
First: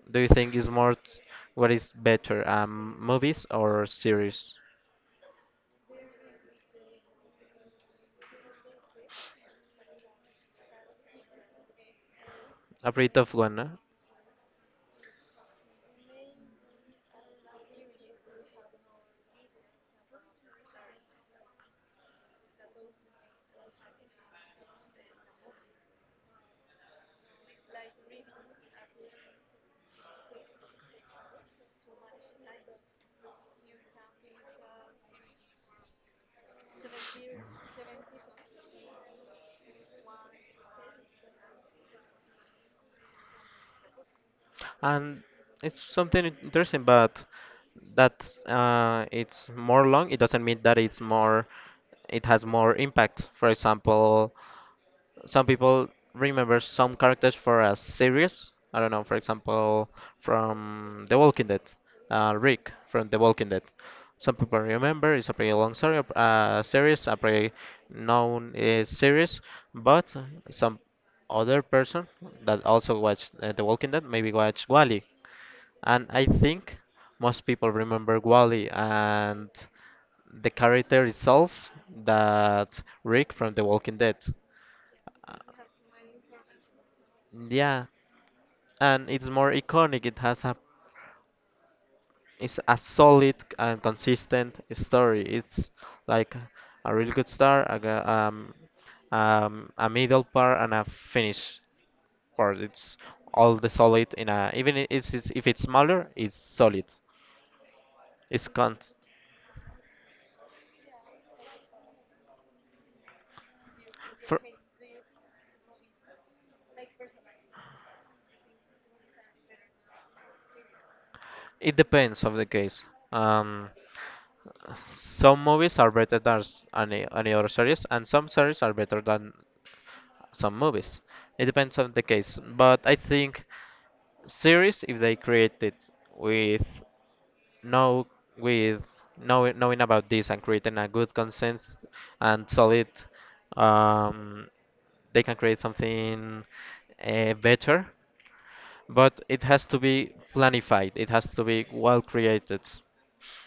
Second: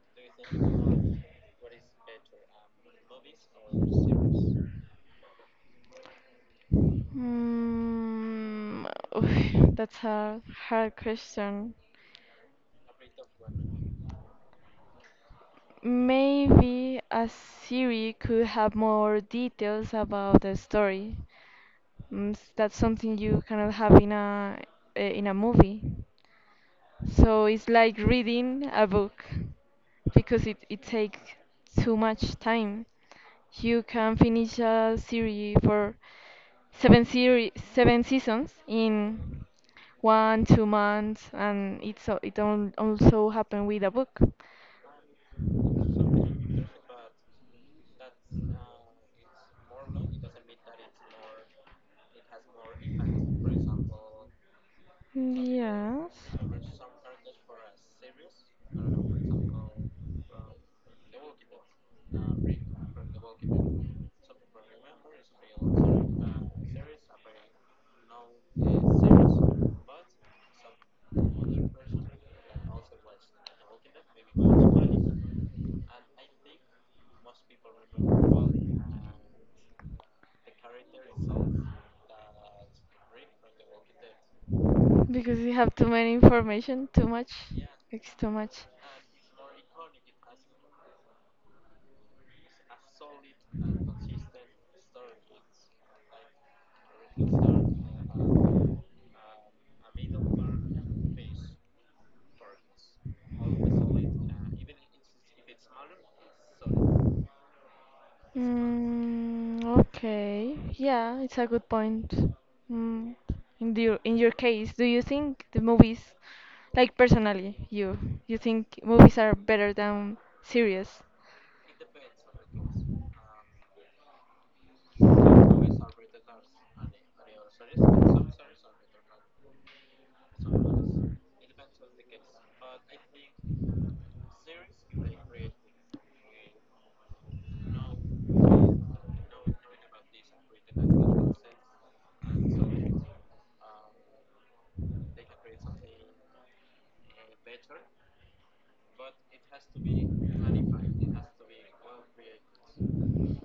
Speaker 2: Do you think is what is better, movies or series?
Speaker 1: Mm, oof, that's a hard question.
Speaker 2: A pretty tough one, no?
Speaker 1: Maybe a series could have more details about the story. That's something you cannot have in a, in a movie. So it's like reading a book, because it takes too much time. You can finish a series for 7 seasons in one two months, and it also happened with a book.
Speaker 2: And it's something interesting, but that it's more long. It doesn't mean that it's more. It has more impact. For example, some people
Speaker 1: Yes.
Speaker 2: remember some characters for a series. I don't know, for example, from The Walking Dead, Rick from The Walking Dead. Some people remember it's a pretty long story, series, a pretty known series, but some other person that also watched The Walking Dead maybe watched Wally, and I think most people remember Wally and the character itself that Rick from The Walking Dead.
Speaker 1: Because you have too many information, too much.
Speaker 2: Yeah,
Speaker 1: It's too much.
Speaker 2: and it's more iconic. It has a it's a solid and consistent story. It's like a really good start, a middle part, and a finish part. It's all the solid in a even it's, if it's smaller, it's solid. It's cons
Speaker 1: Okay. Yeah, it's a good point. Mm. In your
Speaker 2: for.
Speaker 1: case, do you think the movies, like personally, you think movies are better than series?
Speaker 2: It depends of the case. Um, some movies are better than any other series, and some series are better than some movies. It depends on the case. But I think series, if they create it with no with knowing, knowing about this and creating a good consensus and solid, um, they can create something better, but it has to be planified. It has to be well created.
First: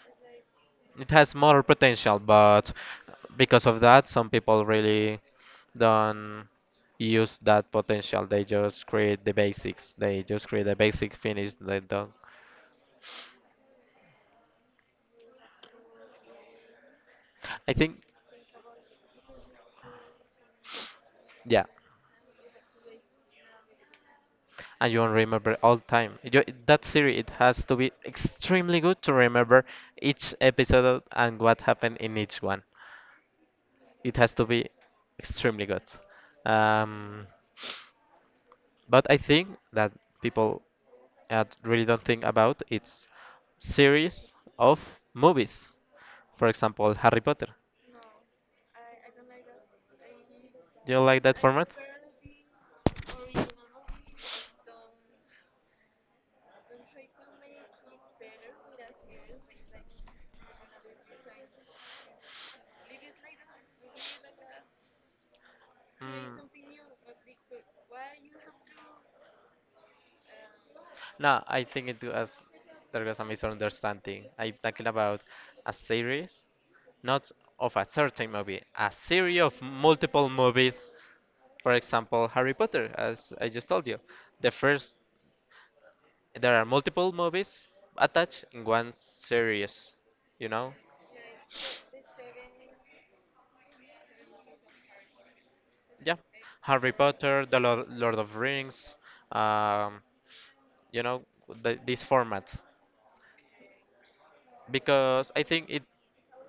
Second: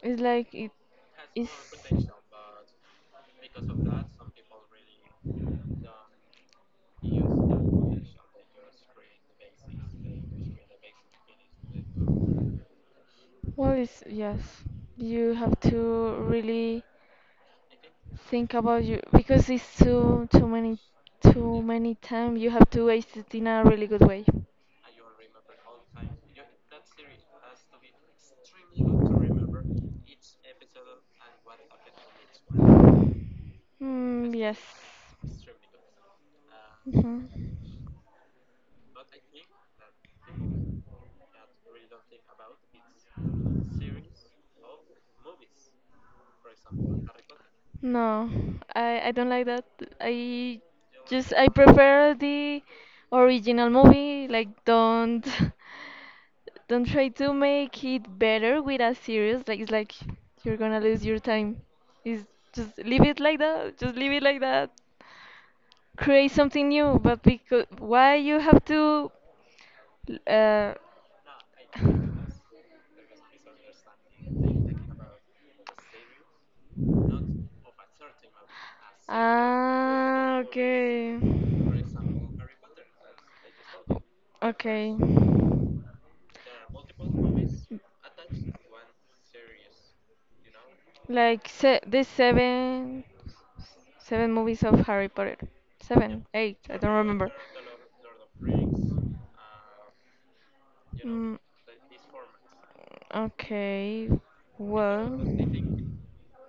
Speaker 1: It's like it
Speaker 2: It has
Speaker 1: is.
Speaker 2: more potential, but because of that, some people really don't use that potential. They just create the basics. They just create a basic finish. They don't.
Speaker 1: Well, it's yes. You have to really
Speaker 2: I think,
Speaker 1: think about you, because it's too too many too
Speaker 2: yeah,
Speaker 1: many time. You have to waste it in a really good way.
Speaker 2: and you won't remember all time. You, that series it has to be extremely good to remember each episode and what happened in each one. It
Speaker 1: Mm,
Speaker 2: has to
Speaker 1: yes.
Speaker 2: be extremely good.
Speaker 1: Mhm.
Speaker 2: Um, But I think that people really don't think about it's series of movies. For example, Harry Potter.
Speaker 1: No, I don't like that. I
Speaker 2: Do you like that
Speaker 1: I
Speaker 2: format?
Speaker 1: prefer the original movie. Like, don't don't try to make it better with a series. Like, it's like you're gonna lose your time. Is just leave it like that. Just leave it like that. Create
Speaker 2: Hmm.
Speaker 1: something new. But because, why you have to uh
Speaker 2: No, I think it was there was a misunderstanding. I'm talking about a series, not of a certain movie, a series of multiple
Speaker 1: Ah,
Speaker 2: movies.
Speaker 1: okay.
Speaker 2: For example, Harry Potter, as I just told you. The
Speaker 1: Okay.
Speaker 2: first, there are multiple movies attached in one series, you know?
Speaker 1: Like se the seven Seven movies of Harry Potter.
Speaker 2: Yeah.
Speaker 1: Seven, eight, I
Speaker 2: Harry
Speaker 1: don't remember.
Speaker 2: Potter, The Lord, Lord of Rings, um, you know,
Speaker 1: Mm,
Speaker 2: the, this format.
Speaker 1: okay, well.
Speaker 2: Because I think it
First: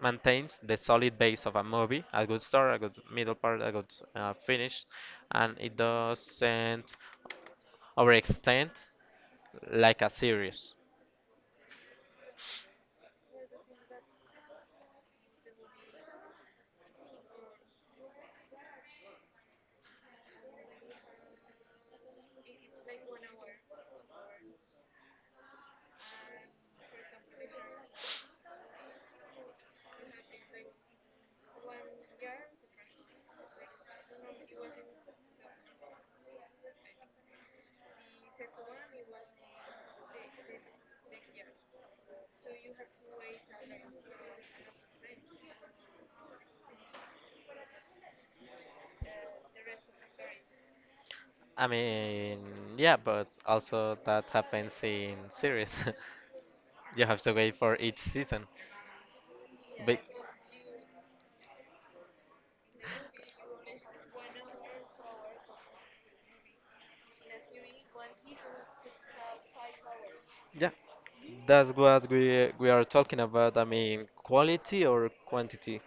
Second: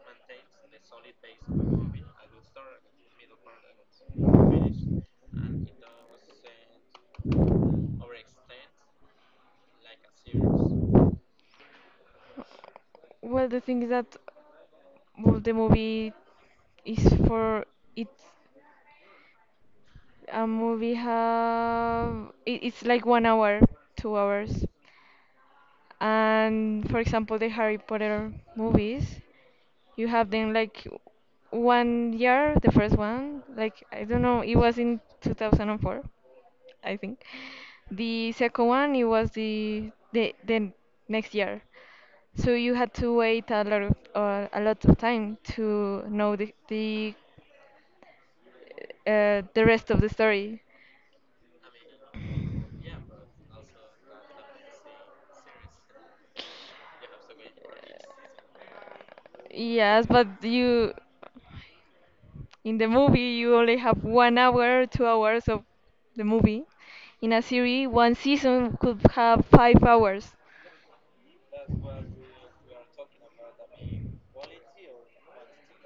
Speaker 2: maintains the solid base of a movie, a good start, a good middle part, a good finish, and it doesn't overextend like a series.
Speaker 1: Well, the thing is that, well, the movie is for it. A movie have it, it's like one hour, 2 hours. And for example, the Harry Potter movies, you have them like one year, the first one, like I don't know, it was in 2004, I think. The second one, it was the next year. So you had to wait a lot of time to know the rest of the story.
Speaker 2: I mean, yeah, but also that happens in series. You have to wait for each season. But
Speaker 1: Yes, but you in the movie you only have one hour, 2 hours of the movie. In a series, one season could have 5 hours.
Speaker 2: yeah, that's what we are talking about. I mean, quality or quantity.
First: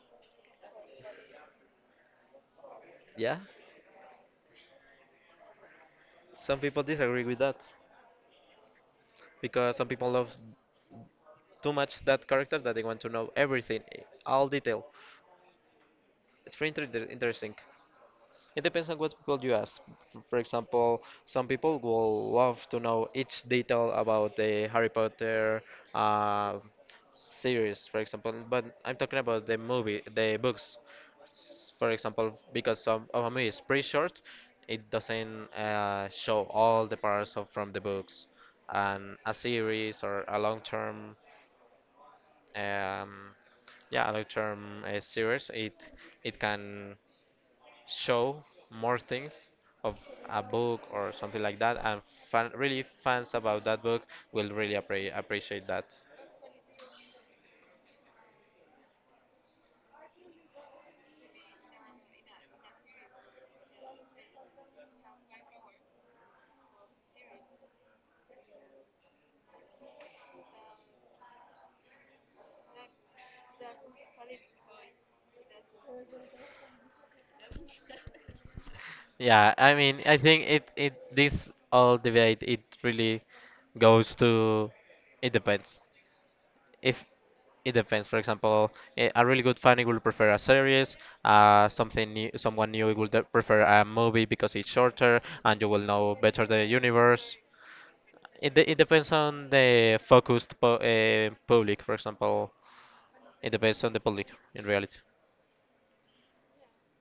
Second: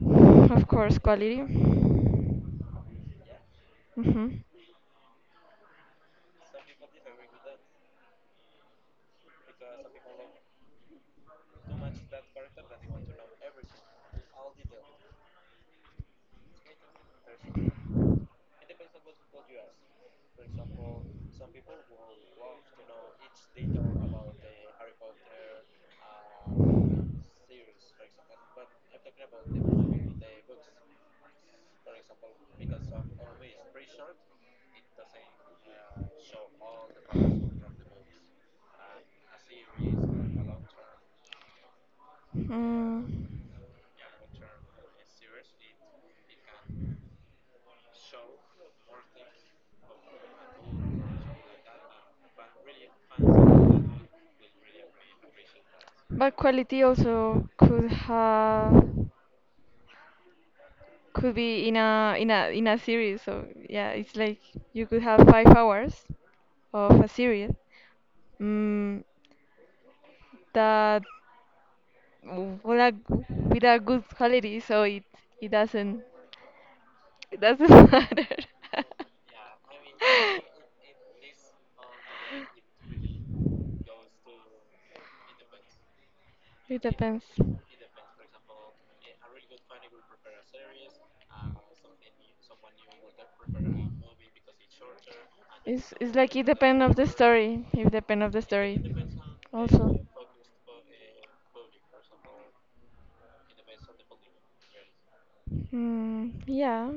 Speaker 1: Of course, quality.
Speaker 2: Yeah,
Speaker 1: Mhm.
Speaker 2: some people disagree with that because some people love too much that character that they want to know everything, eh, all detail. It's pretty interesting. It depends on what people you ask. For example, some people will love to know each detail about the Harry Potter uh, series, for example. But I'm talking about the movie, the books. For example, because some of a movie is pretty short, it doesn't show all the parts of, from the books. And a series or a long-term
Speaker 1: Mm,
Speaker 2: um, yeah, long term series. It can show more things of a book or something like that, and fan, really fans about that book will really appreciate that.
Speaker 1: but quality also could be in a series. So yeah, it's like you could have 5 hours of a series. Mm, that, with a with a good quality, so it doesn't it doesn't matter.
Speaker 2: Yeah, I mean, I think it this all debate it really goes to it depends.
Speaker 1: It
Speaker 2: If
Speaker 1: depends.
Speaker 2: it depends. For example, a really good fan will prefer a series. Something new, someone new will prefer a movie because it's shorter and you will
Speaker 1: It's
Speaker 2: know
Speaker 1: it's like,
Speaker 2: better
Speaker 1: it
Speaker 2: the
Speaker 1: depends of the
Speaker 2: universe.
Speaker 1: story. It depends of the
Speaker 2: It
Speaker 1: story.
Speaker 2: depends on the
Speaker 1: Also.
Speaker 2: focused public. For example, it depends on the public in reality.
Speaker 1: Yeah,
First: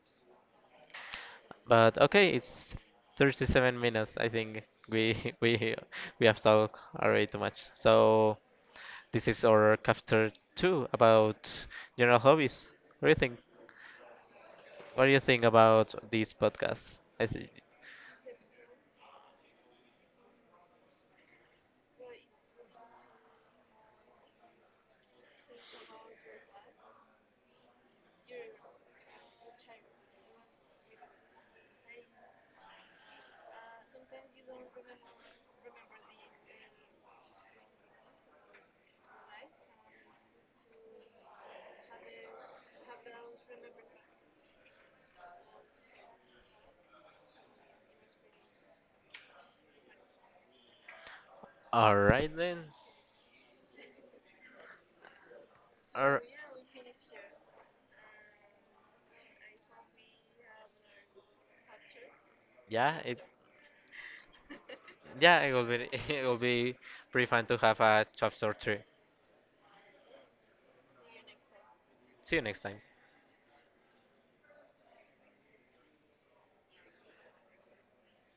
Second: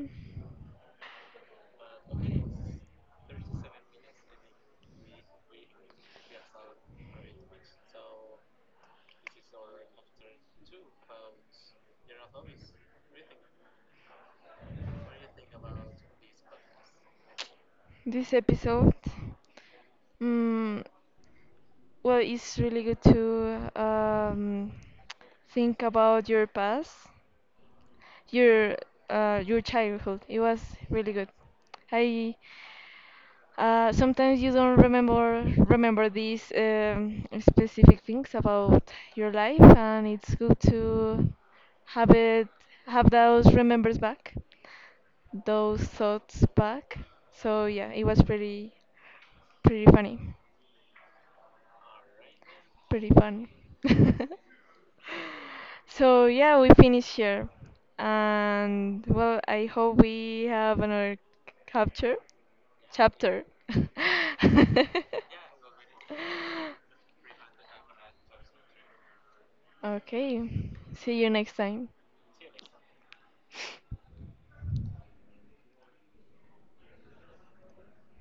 Speaker 2: But okay, it's 37 minutes. I think we we have talked already too much. So this is our chapter 2 about general hobbies. What do you think? What do you think about this podcast? I think.
Speaker 1: this episode, mm, well, it's really good to think about your past, your your childhood. It was really good. I Sometimes you don't remember these specific things about your life, and it's good to have it have those remembers back. Those thoughts back. So yeah, it was pretty, pretty funny.
Speaker 2: All right then.
Speaker 1: Pretty funny.
Speaker 2: Or
Speaker 1: So yeah, we finish here. And well, I hope we have another capture
Speaker 2: yeah, it
Speaker 1: chapter.
Speaker 2: yeah it will be it will be pretty fun to have a chapter 3.
Speaker 1: Okay. See you next time.
Speaker 2: See you next time.